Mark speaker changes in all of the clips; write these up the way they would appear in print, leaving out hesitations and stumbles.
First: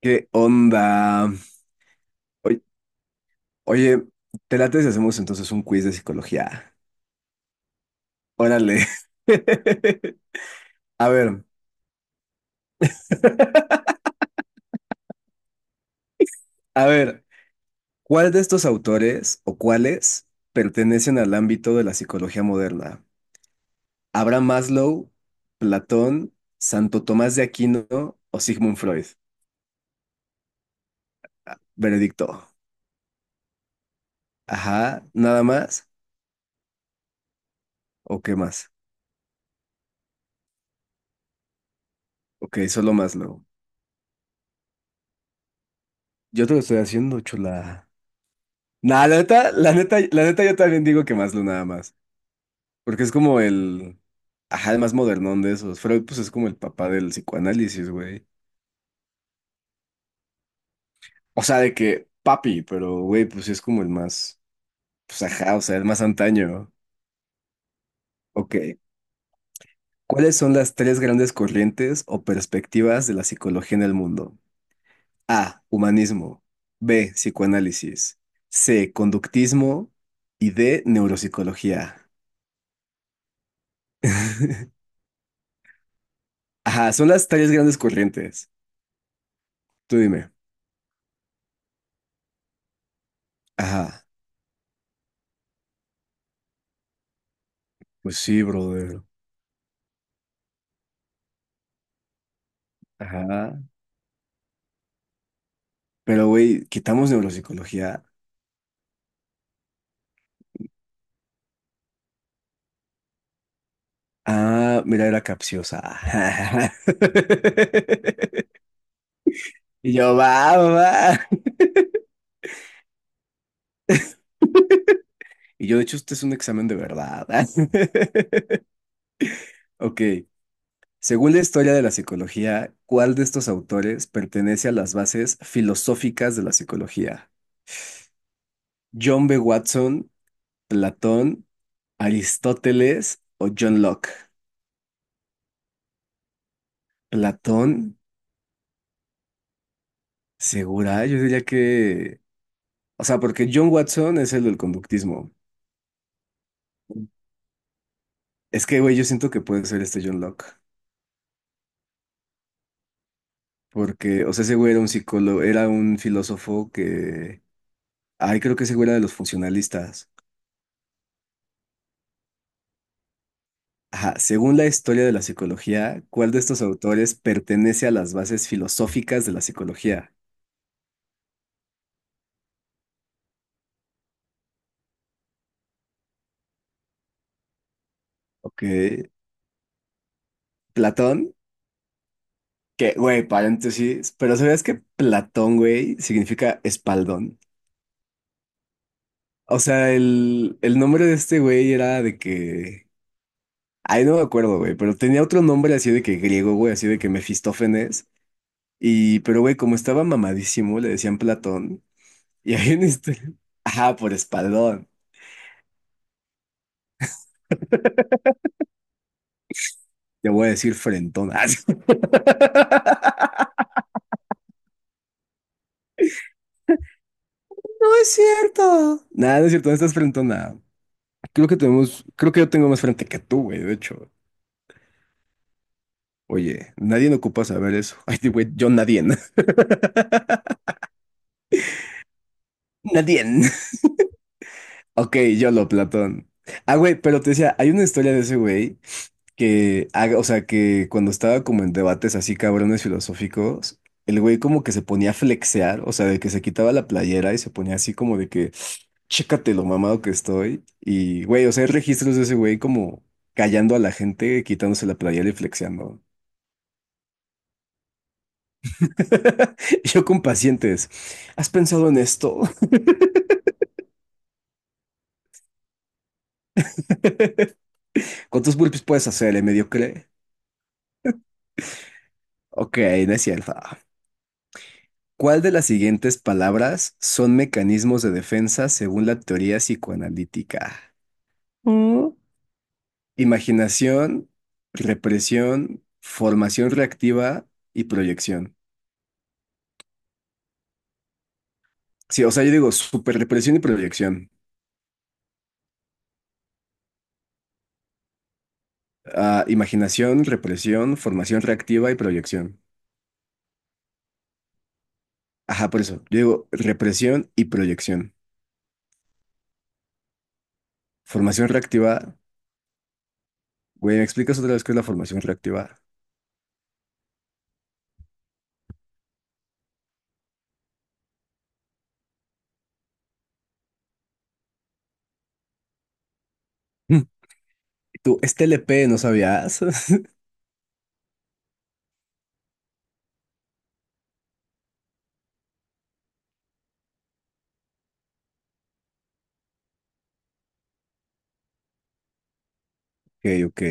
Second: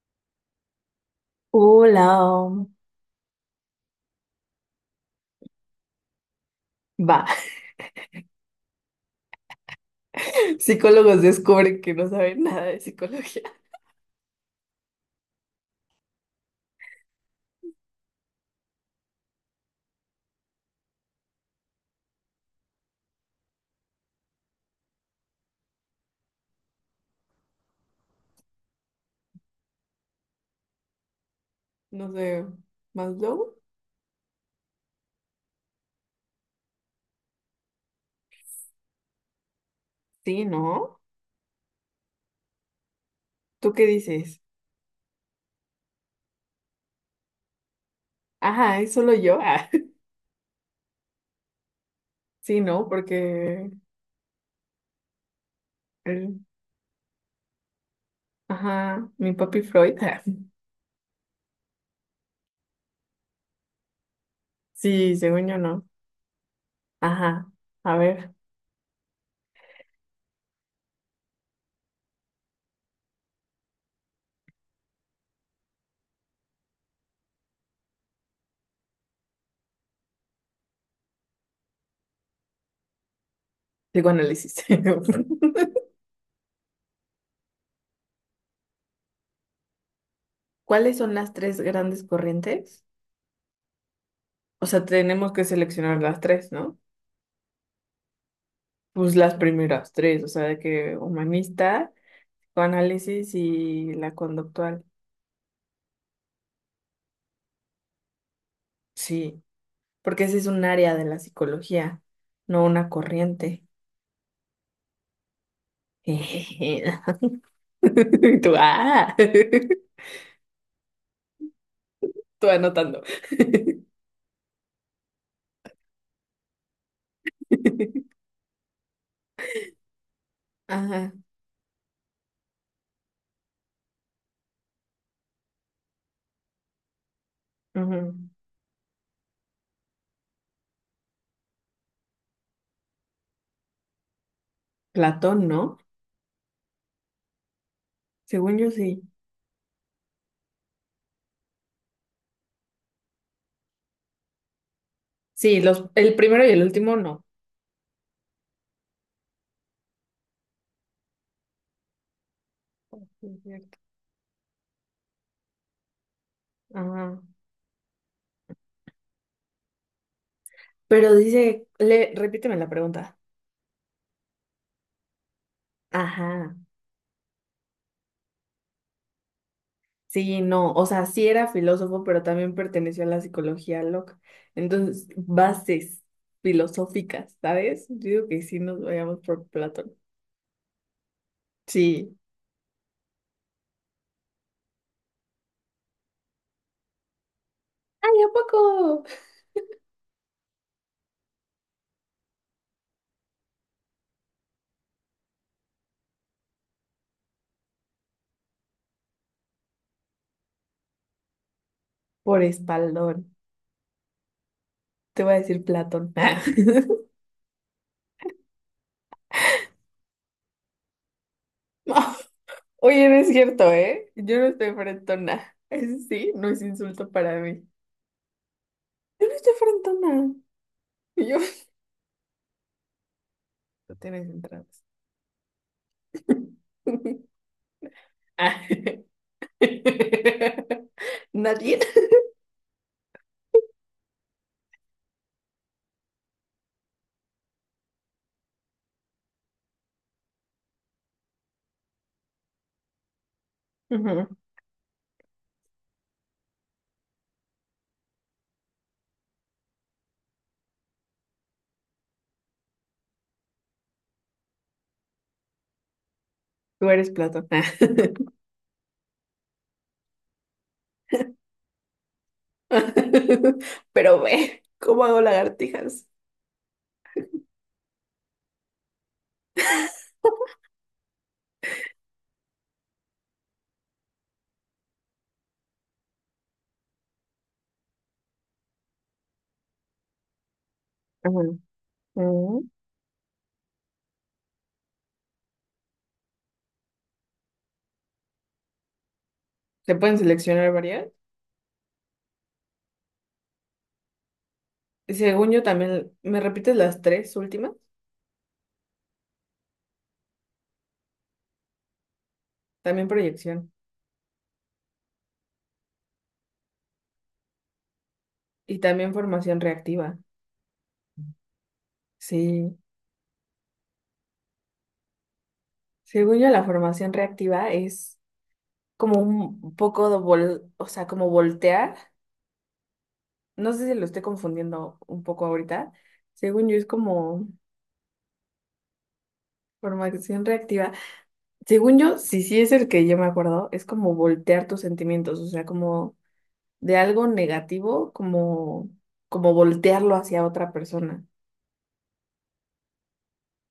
Speaker 1: ¿Qué onda?
Speaker 2: Hola,
Speaker 1: Oy- Oye, ¿te late si hacemos entonces un quiz de psicología?
Speaker 2: va.
Speaker 1: Órale. A
Speaker 2: Psicólogos
Speaker 1: ver,
Speaker 2: descubren que no saben nada de psicología.
Speaker 1: a ver, ¿cuál de estos autores o cuáles pertenecen al ámbito de la psicología moderna? ¿Abraham Maslow, Platón, Santo Tomás de Aquino o Sigmund Freud?
Speaker 2: No sé,
Speaker 1: Veredicto.
Speaker 2: ¿Maslow?
Speaker 1: Ajá, ¿nada más? ¿O qué más?
Speaker 2: Sí, ¿no?
Speaker 1: Ok, solo Maslow.
Speaker 2: ¿Tú qué dices?
Speaker 1: Yo te lo estoy haciendo, chula.
Speaker 2: Ajá, es
Speaker 1: Nah,
Speaker 2: solo
Speaker 1: la
Speaker 2: yo.
Speaker 1: neta,
Speaker 2: Ah.
Speaker 1: la neta, la neta, yo también digo que Maslow nada más.
Speaker 2: Sí, ¿no?
Speaker 1: Porque es como
Speaker 2: Porque
Speaker 1: el... Ajá, el más modernón de esos. Freud, pues es
Speaker 2: el-
Speaker 1: como el papá del psicoanálisis, güey.
Speaker 2: ajá, mi papi Freud. Ah,
Speaker 1: O sea, de que papi, pero güey, pues sí es como el más...
Speaker 2: sí,
Speaker 1: Pues
Speaker 2: según
Speaker 1: ajá,
Speaker 2: yo
Speaker 1: o sea, el
Speaker 2: no.
Speaker 1: más antaño.
Speaker 2: Ajá, a ver,
Speaker 1: Ok. ¿Cuáles son las tres grandes corrientes o perspectivas de la psicología en el mundo? A. Humanismo. B. Psicoanálisis. C. Conductismo. Y D. Neuropsicología.
Speaker 2: psicoanálisis.
Speaker 1: Ajá, son las tres grandes corrientes. Tú dime.
Speaker 2: ¿Cuáles son las tres grandes corrientes?
Speaker 1: Ajá.
Speaker 2: O sea, tenemos que seleccionar las tres, ¿no?
Speaker 1: Pues sí, brother.
Speaker 2: Pues las primeras tres, o sea, de que humanista. Psicoanálisis
Speaker 1: Ajá.
Speaker 2: y la conductual,
Speaker 1: Pero, güey, quitamos neuropsicología.
Speaker 2: sí, porque ese es un área de la psicología, no una corriente.
Speaker 1: Ah, mira, era capciosa.
Speaker 2: Y Tú, ah,
Speaker 1: Y yo, va, va. Va".
Speaker 2: tú anotando.
Speaker 1: Y yo, de hecho, este es un examen de verdad. Ok.
Speaker 2: Ajá,
Speaker 1: Según la historia de la psicología, ¿cuál de estos autores pertenece a las bases filosóficas de la psicología?
Speaker 2: ujú.
Speaker 1: ¿John B. Watson, Platón, Aristóteles o John Locke?
Speaker 2: Platón, ¿no?
Speaker 1: Platón,
Speaker 2: Según yo sí.
Speaker 1: segura, yo diría que... O sea, porque John Watson es el del conductismo.
Speaker 2: Sí, el primero y el último no.
Speaker 1: Es que, güey, yo siento que puede ser este John Locke.
Speaker 2: Es cierto.
Speaker 1: Porque, o sea, ese güey era un psicólogo, era un filósofo
Speaker 2: Ajá.
Speaker 1: que. Ay, creo que ese güey era de los funcionalistas.
Speaker 2: Pero dice, repíteme la pregunta.
Speaker 1: Ajá, según la historia de la psicología, ¿cuál de
Speaker 2: Ajá.
Speaker 1: estos autores pertenece a las bases filosóficas de la psicología?
Speaker 2: Sí, no, o sea, sí era filósofo, pero también perteneció a la psicología loca. Entonces, bases filosóficas, ¿sabes? Yo digo que sí
Speaker 1: Ok,
Speaker 2: nos vayamos por Platón.
Speaker 1: Platón,
Speaker 2: Sí.
Speaker 1: que, güey, paréntesis, pero ¿sabías que Platón, güey, significa espaldón?
Speaker 2: Ay, ¿a poco?
Speaker 1: O sea, el nombre de este güey era de que. Ay, no me acuerdo, güey, pero tenía otro nombre así de que griego, güey, así de que Mefistófenes. Y, pero güey, como estaba mamadísimo, le decían Platón.
Speaker 2: Por
Speaker 1: Y ahí en este...
Speaker 2: espaldón.
Speaker 1: Ajá, por espaldón.
Speaker 2: Te voy a decir Platón.
Speaker 1: Te voy a decir frentón. Ah, sí.
Speaker 2: No, oye, no es cierto, ¿eh? Yo no estoy frentona. Ese sí, no es insulto para mí.
Speaker 1: No es cierto.
Speaker 2: Yo no
Speaker 1: Nada, no es
Speaker 2: estoy
Speaker 1: cierto, no estás
Speaker 2: frentona.
Speaker 1: frentona.
Speaker 2: Y yo,
Speaker 1: Creo que yo tengo más frente que tú, güey, de
Speaker 2: tú
Speaker 1: hecho.
Speaker 2: tienes entradas.
Speaker 1: Oye, nadie no ocupa saber eso. Ay, güey,
Speaker 2: Ah.
Speaker 1: yo nadie.
Speaker 2: Nadie.
Speaker 1: Nadie. Ok, yo lo, Platón. Ah, güey, pero te decía, hay una historia de ese güey que haga, o sea, que cuando estaba como en debates así cabrones filosóficos, el
Speaker 2: Ujú.
Speaker 1: güey como que se ponía a flexear, o sea, de que se quitaba la playera y se ponía así como de que, chécate lo mamado que estoy. Y, güey, o sea, hay registros de ese güey como callando a la gente, quitándose la playera y flexeando.
Speaker 2: Tú eres Platón. Ah.
Speaker 1: Yo con pacientes, ¿has pensado en esto?
Speaker 2: Pero ve, ¿cómo hago lagartijas?
Speaker 1: ¿Cuántos burpees puedes hacer, mediocre? Ok, no es cierto. ¿Cuál de las siguientes palabras son mecanismos de defensa según la teoría psicoanalítica?
Speaker 2: Bueno.
Speaker 1: Mm,
Speaker 2: Ujú.
Speaker 1: Imaginación, represión, formación reactiva y proyección.
Speaker 2: ¿Se pueden seleccionar varias?
Speaker 1: Sí, o sea, yo digo superrepresión y proyección.
Speaker 2: Y según yo también, ¿me repites las tres últimas?
Speaker 1: Ah, imaginación, represión, formación reactiva y proyección.
Speaker 2: También proyección
Speaker 1: Ajá, por eso. Yo digo represión y proyección.
Speaker 2: y también formación reactiva.
Speaker 1: Formación reactiva.
Speaker 2: Sí,
Speaker 1: Güey, ¿me explicas otra vez qué es la formación reactiva?
Speaker 2: según yo la formación reactiva es como un poco o sea, como voltear. No sé.
Speaker 1: Mm. Tú, es TLP, ¿no sabías?
Speaker 2: Según yo, sí es el que yo me acuerdo, es como voltear tus sentimientos, o sea, como de algo negativo, como voltearlo hacia otra persona.
Speaker 1: Ok, ok,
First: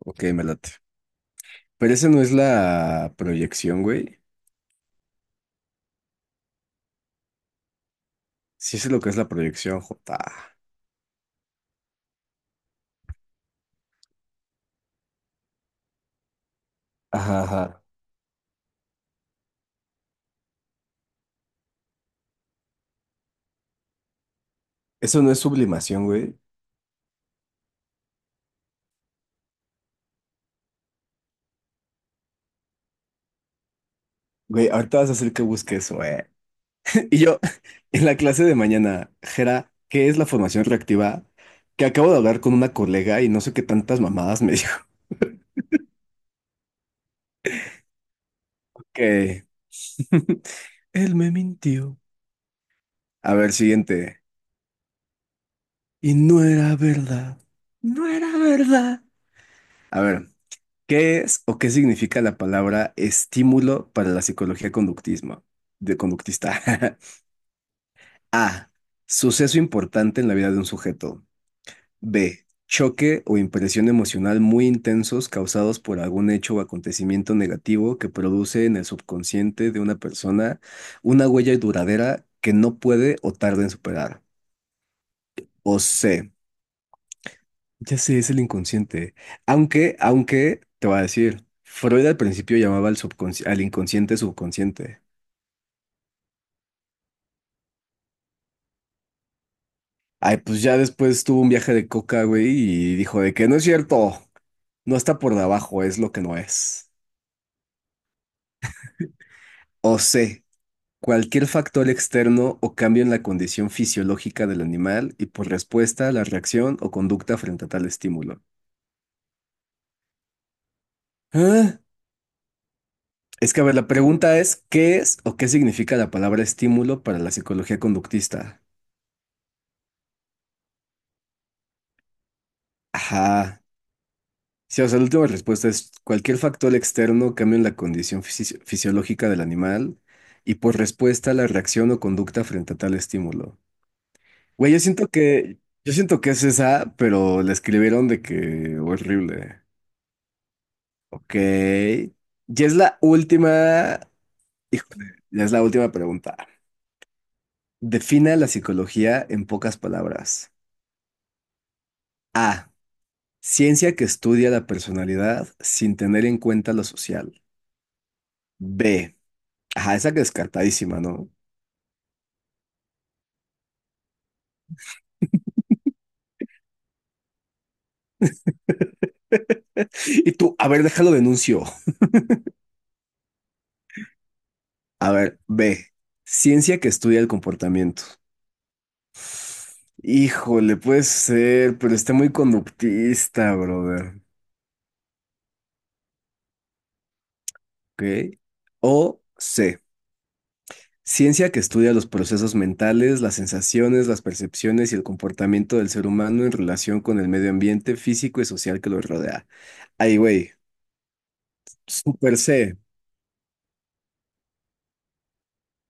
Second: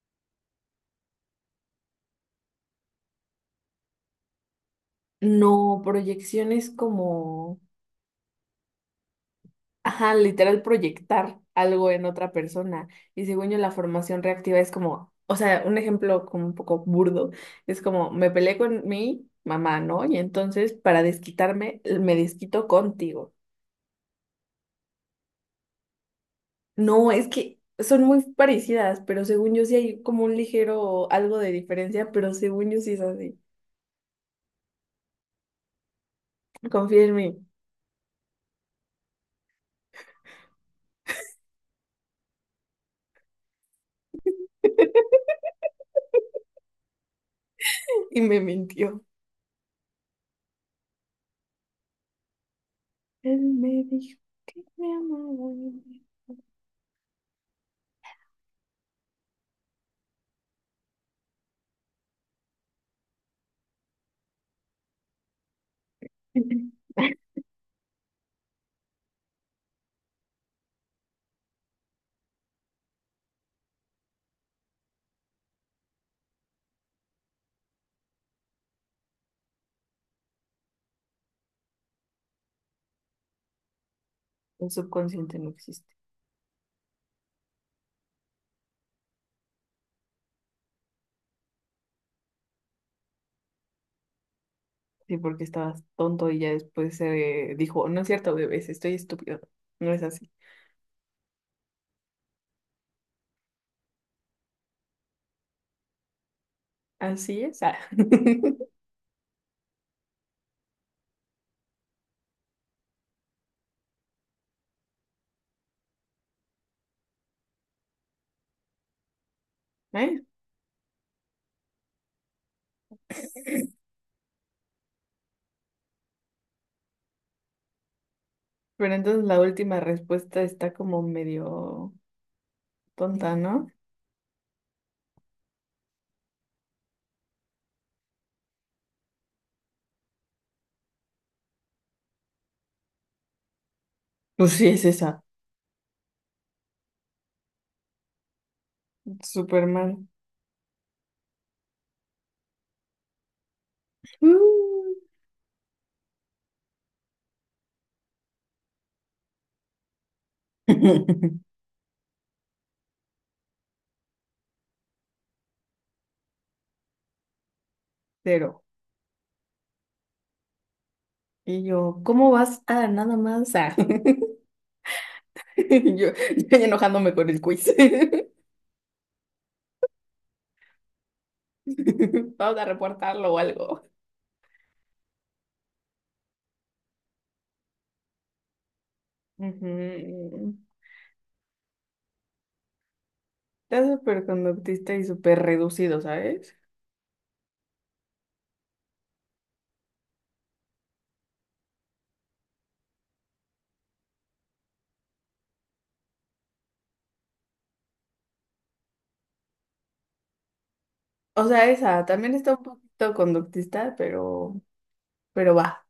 Speaker 1: ok, me late. Pero esa no es la proyección, güey.
Speaker 2: No, proyección es como,
Speaker 1: Sí, eso es lo que es la proyección,
Speaker 2: ajá,
Speaker 1: Jota.
Speaker 2: literal proyectar algo en otra persona. Y según yo, la formación reactiva es como, o sea, un ejemplo como un poco burdo,
Speaker 1: Ajá,
Speaker 2: es
Speaker 1: ajá.
Speaker 2: como, me peleé con mi mamá, ¿no? Y entonces, para desquitarme, me desquito contigo.
Speaker 1: Eso no es sublimación, güey.
Speaker 2: No, es que son muy parecidas, pero según yo sí hay como un ligero algo de diferencia, pero según yo sí es así.
Speaker 1: Güey, ahorita vas a hacer que busque eso, eh.
Speaker 2: Confía en
Speaker 1: Y
Speaker 2: mí.
Speaker 1: yo, en la clase de mañana, Jera, ¿qué es la formación reactiva? Que acabo de hablar con una colega y no sé qué tantas mamadas me dijo
Speaker 2: Y me mintió.
Speaker 1: que él me mintió. A
Speaker 2: Él
Speaker 1: ver,
Speaker 2: me dijo,
Speaker 1: siguiente.
Speaker 2: me amaba.
Speaker 1: Y no era verdad. No era verdad. A ver. ¿Qué es o qué significa la palabra estímulo para la psicología conductismo, de
Speaker 2: El
Speaker 1: conductista? A. Suceso importante en la vida de un sujeto. B. Choque o impresión emocional muy intensos causados por algún hecho o acontecimiento negativo que produce en el subconsciente de una persona una huella duradera que no puede o tarda en superar.
Speaker 2: subconsciente no
Speaker 1: O
Speaker 2: existe.
Speaker 1: C. Ya sé, es el inconsciente. Aunque, aunque, te voy a decir, Freud al principio llamaba al al inconsciente subconsciente.
Speaker 2: Sí, porque estabas tonto y ya después se dijo, no es cierto, bebés, estoy estúpido. No es así.
Speaker 1: Ay, pues ya después tuvo un viaje de coca, güey, y dijo de que no es cierto, no está por debajo, es lo que no es.
Speaker 2: Así es. Ah.
Speaker 1: O C, cualquier factor externo o cambio en la condición fisiológica del animal y por respuesta a la reacción o conducta frente a tal estímulo.
Speaker 2: ¿Eh?
Speaker 1: ¿Ah? Es que, a ver, la pregunta es, ¿qué es o qué significa la palabra estímulo para la psicología conductista?
Speaker 2: Pero entonces la última respuesta está como medio tonta,
Speaker 1: Ajá.
Speaker 2: ¿no?
Speaker 1: Sí, o sea, la última respuesta es cualquier factor externo cambia en la condición fisiológica del animal y por respuesta la reacción o conducta frente a tal estímulo.
Speaker 2: Pues sí,
Speaker 1: Güey,
Speaker 2: es esa.
Speaker 1: yo siento que es esa, pero la escribieron de que horrible.
Speaker 2: Súper mal.
Speaker 1: Ok. Ya es la última,
Speaker 2: Uh.
Speaker 1: híjole, ya es la última pregunta. Defina la psicología en pocas palabras. A. Ciencia que estudia la personalidad sin tener en cuenta lo social.
Speaker 2: Cero.
Speaker 1: B. Ajá, esa que descartadísima, ¿no?
Speaker 2: Y yo, ¿cómo vas? Ah, nada más. Ah". Y yo enojándome con el quiz.
Speaker 1: Y tú, a ver, déjalo denuncio.
Speaker 2: Vamos a reportarlo o algo.
Speaker 1: A ver, B. Ciencia que estudia el comportamiento.
Speaker 2: Ujú.
Speaker 1: Híjole, puede ser, pero está muy conductista,
Speaker 2: Está
Speaker 1: brother.
Speaker 2: súper conductista y súper reducido, ¿sabes?
Speaker 1: ¿Ok? O C. Ciencia que estudia los procesos mentales, las sensaciones, las percepciones y el comportamiento del ser humano en relación con el medio ambiente físico y social que lo rodea. Ay, güey,
Speaker 2: O sea, esa también
Speaker 1: super
Speaker 2: está un
Speaker 1: C.
Speaker 2: poquito conductista, pero va.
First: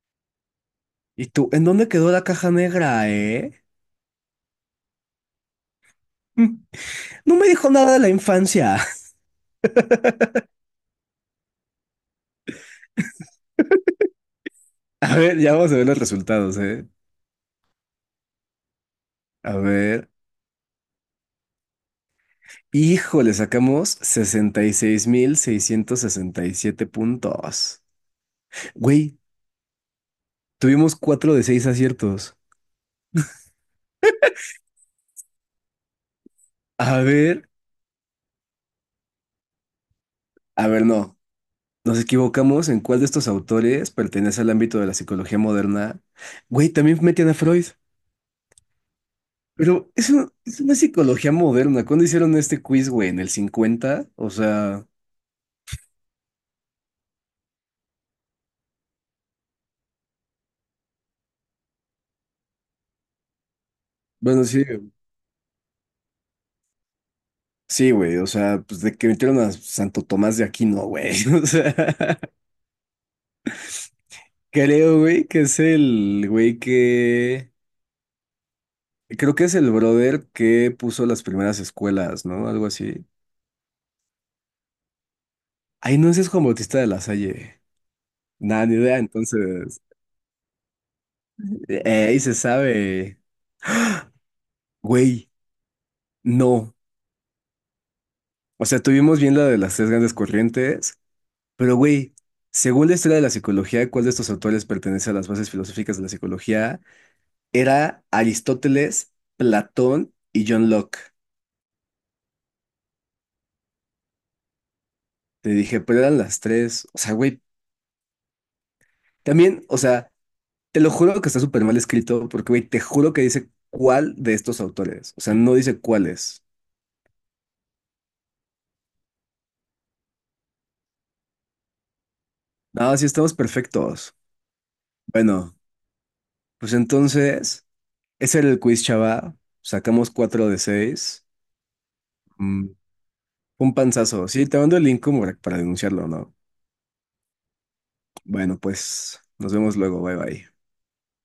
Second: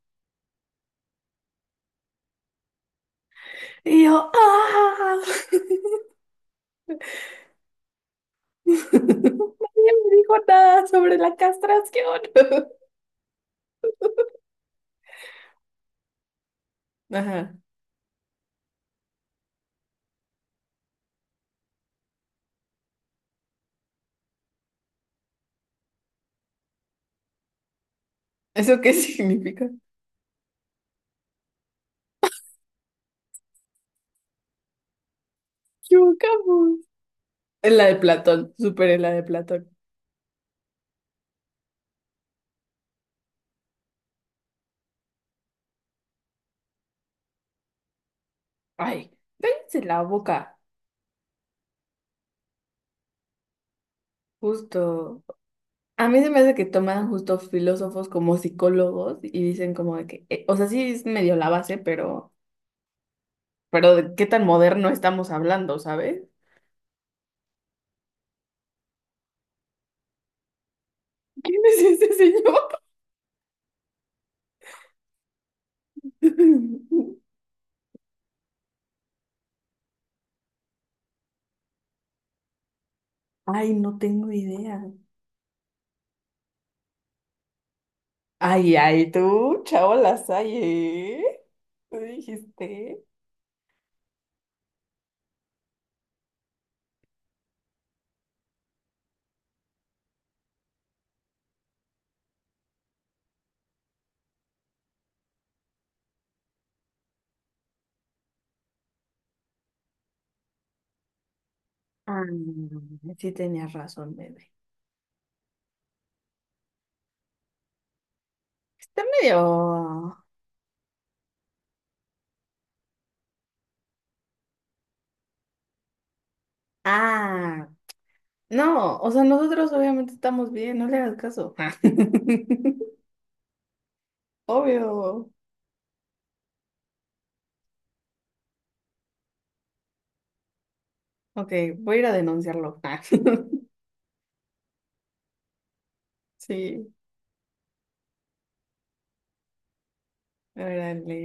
Speaker 1: ¿Y tú, en dónde quedó la caja negra, eh?
Speaker 2: Y yo, ¡ah!
Speaker 1: Mm, No me dijo nada de la infancia.
Speaker 2: Nadie me dijo nada sobre la castración.
Speaker 1: A ver, ya vamos a ver los resultados, ¿eh?
Speaker 2: Ajá.
Speaker 1: A ver. Híjole, sacamos sesenta y seis mil seiscientos sesenta y siete puntos.
Speaker 2: ¿Eso qué
Speaker 1: Güey,
Speaker 2: significa?
Speaker 1: tuvimos cuatro de seis aciertos.
Speaker 2: Chocamos.
Speaker 1: A ver,
Speaker 2: En la de Platón, súper en la de Platón.
Speaker 1: a ver, no. Nos equivocamos en cuál de estos autores pertenece al ámbito de la psicología moderna. Güey, también metían a Freud.
Speaker 2: Ay, cállense
Speaker 1: Pero
Speaker 2: la
Speaker 1: es,
Speaker 2: boca,
Speaker 1: es una psicología moderna. ¿Cuándo hicieron este quiz, güey? ¿En el cincuenta? O sea,
Speaker 2: justo. A mí se me hace que toman justo filósofos como psicólogos y dicen como de que, o sea, sí es medio la base, pero de qué tan
Speaker 1: bueno, sí,
Speaker 2: moderno estamos hablando, ¿sabes?
Speaker 1: sí, güey. O sea, pues de que metieron a Santo Tomás de Aquino, güey. O
Speaker 2: ¿Quién es ese
Speaker 1: sea.
Speaker 2: señor?
Speaker 1: Creo, güey, que es el güey que... Creo que es el brother que puso las primeras escuelas, ¿no? Algo así.
Speaker 2: Ay, no tengo idea.
Speaker 1: Ay, no, ese es Juan Bautista de la Salle. Nada, ni
Speaker 2: Ay,
Speaker 1: idea,
Speaker 2: ay, tú,
Speaker 1: entonces...
Speaker 2: chao, las hay, ¿eh? ¿Tú
Speaker 1: ahí se
Speaker 2: dijiste?
Speaker 1: sabe. Güey, no. O sea, tuvimos bien la de las tres grandes corrientes, pero güey, según la historia de la psicología, ¿cuál de estos autores pertenece a las bases filosóficas de la psicología? Era Aristóteles, Platón y John Locke.
Speaker 2: Ah, sí tenías razón, bebé.
Speaker 1: Te dije, pero eran las tres. O sea, güey,
Speaker 2: Está medio...
Speaker 1: también, o sea... Te lo juro que está súper mal escrito, porque, güey, te juro que dice cuál de estos autores. O sea, no dice cuáles.
Speaker 2: Ah. No, o sea, nosotros obviamente estamos bien, no le hagas caso.
Speaker 1: No, sí estamos perfectos.
Speaker 2: Obvio.
Speaker 1: Bueno, pues entonces, ese era el quiz, chava. Sacamos cuatro de seis.
Speaker 2: Ok, voy a ir a
Speaker 1: Mm,
Speaker 2: denunciarlo.
Speaker 1: un panzazo. Sí, te mando el link como para denunciarlo, ¿no?
Speaker 2: Sí,
Speaker 1: Bueno, pues nos vemos luego. Bye bye.
Speaker 2: órale.